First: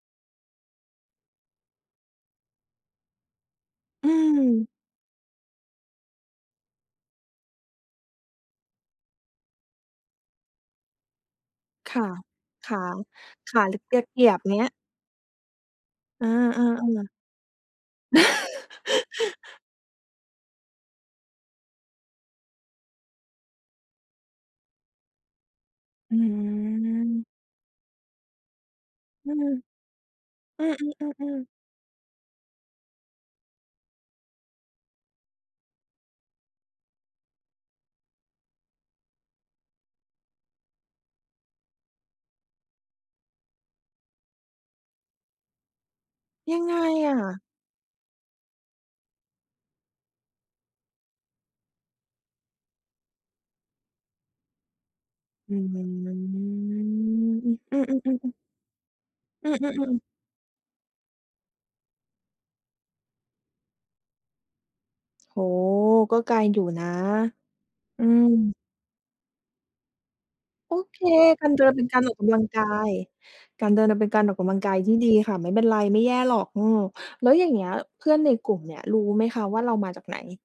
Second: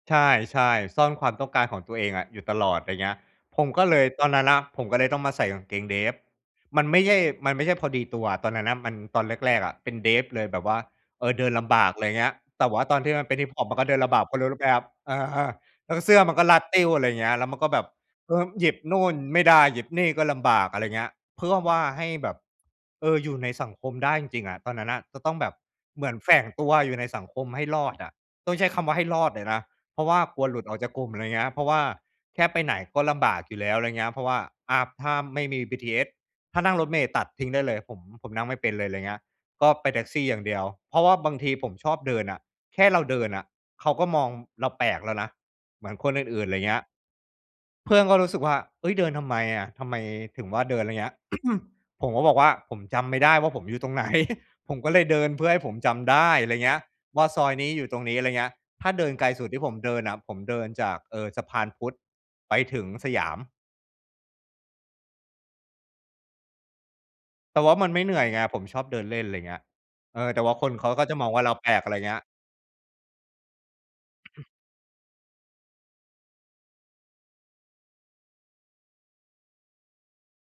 ใช่ ๆ ซ่อนความต้องการของตัวเองอะอยู่ตลอด อะไรอย่างเงี้ย ผมก็เลย อืตอนนั้นอะม ผมก็เลยต้องมาใส่กางเกงเดฟ มันไม่ใช่ มันไม่ใช่พอดีตัว ตอนนั้นน่ะมัน ตอนแรก ๆ อะเป็นเดฟเลยแบบว่า เออ เดินลำบาก คอะ่ไระ อย่างเงี้ย แตข่ว่าา ตอนที่มันเป็นฮิปขฮาอปหรืกอ็เดตินะลำเบกาก ีเพยราะบ ไรอย่ารูง้เไงหีม้ย ครับ เออ แล้วเสื้อเอมันก็รัดติ้ว ออ ะๆ ไรๆ อย่างเงี้ย แล้วมันก็แบบ เออ หยิบนู่นไม่ได้ หยิบนี่ก็ลำบาก อะไรอย่างเงี้ย เพื่อว่าให้แบบ เออ อยู่ในสังคมได้จริง ๆ อะ ตอนนั้นน่ะจะต้องแบบเหมืออนแฝงตัวอยู่ในสัืม งคมให้รอดอะ ต้องใช้คำว่าให้รออืดเลม ยนะ เพราะว่ากลัวหลุอืดออกจากกลุ่ม อะไรอย่อ างเงๆ ๆ ี้ๆ ย เพราะว่าแค่ไปไหนก็ลำบากอยู่แล้ว อะไรอย่างเงี้ย เพราะว่า อ่า ถ้าไม่มี BTS ถ้านั่งรถเมล์ตัดทิ้งได้เลย ผม ผมนั่งไม่เป็นเลย อะไรอย่างเงี้ย ก็ไปแท็กซี่อย่างเดียว เพราะว่าบางทีผมชอบเดินอะ แค่เราเดินอะ เขาก็มองเราแปลกแล้วนะ เหมือนคนอื่น ๆ ไยรัอยง่างเงไงี้ย อะ? เพื่อนก็รู้สึกว่า "เฮ้ย เดินทำไมอะ ทำไมถึงว่าเดิน" อะไรอย่างเงี้ย ผมก็บอกว่า ผมจำไม่ได้ว่าผมอยู่ตรง ไหน ผมก็เลยเดินเพื่ออใืห้ม ผมอืจม ำได้"อะไรอย่างเงี้ย ว่าซอยนี้อยู่ตรงนี้ อะไรอๆ ๆ ยๆ ่างเงี้ย ถ้าเดินไกลสุอดืที่ผมเดอ ิๆ นๆ ๆ อะ ผมเดินจาก เอ่อ สะพานพุทธไปถึงสยาม โอ้ ก็ไกลอยู่นะ แต่ว่ามันไมอื่เหนื่อยไง ม ผมชอบเดินเล่น อะไรอย่างเงี้ย เออ แต่ว่าคนโอเขาเค ก็จะมองว่กาเารราเดแิปลนเปก ็อนะไรกอยาร่างอเงีอ้กย กำลังกาย การเดินน่ะเป็นการออกกำลังกายที่ดีค่ะ ไม่เป็นไรไม่แย่หรอก อืม แล้วอย่างเงี้ยเพื่อนในกลุ่มเนี่ยรู้ไหมคะว่าเรามาจากไหน?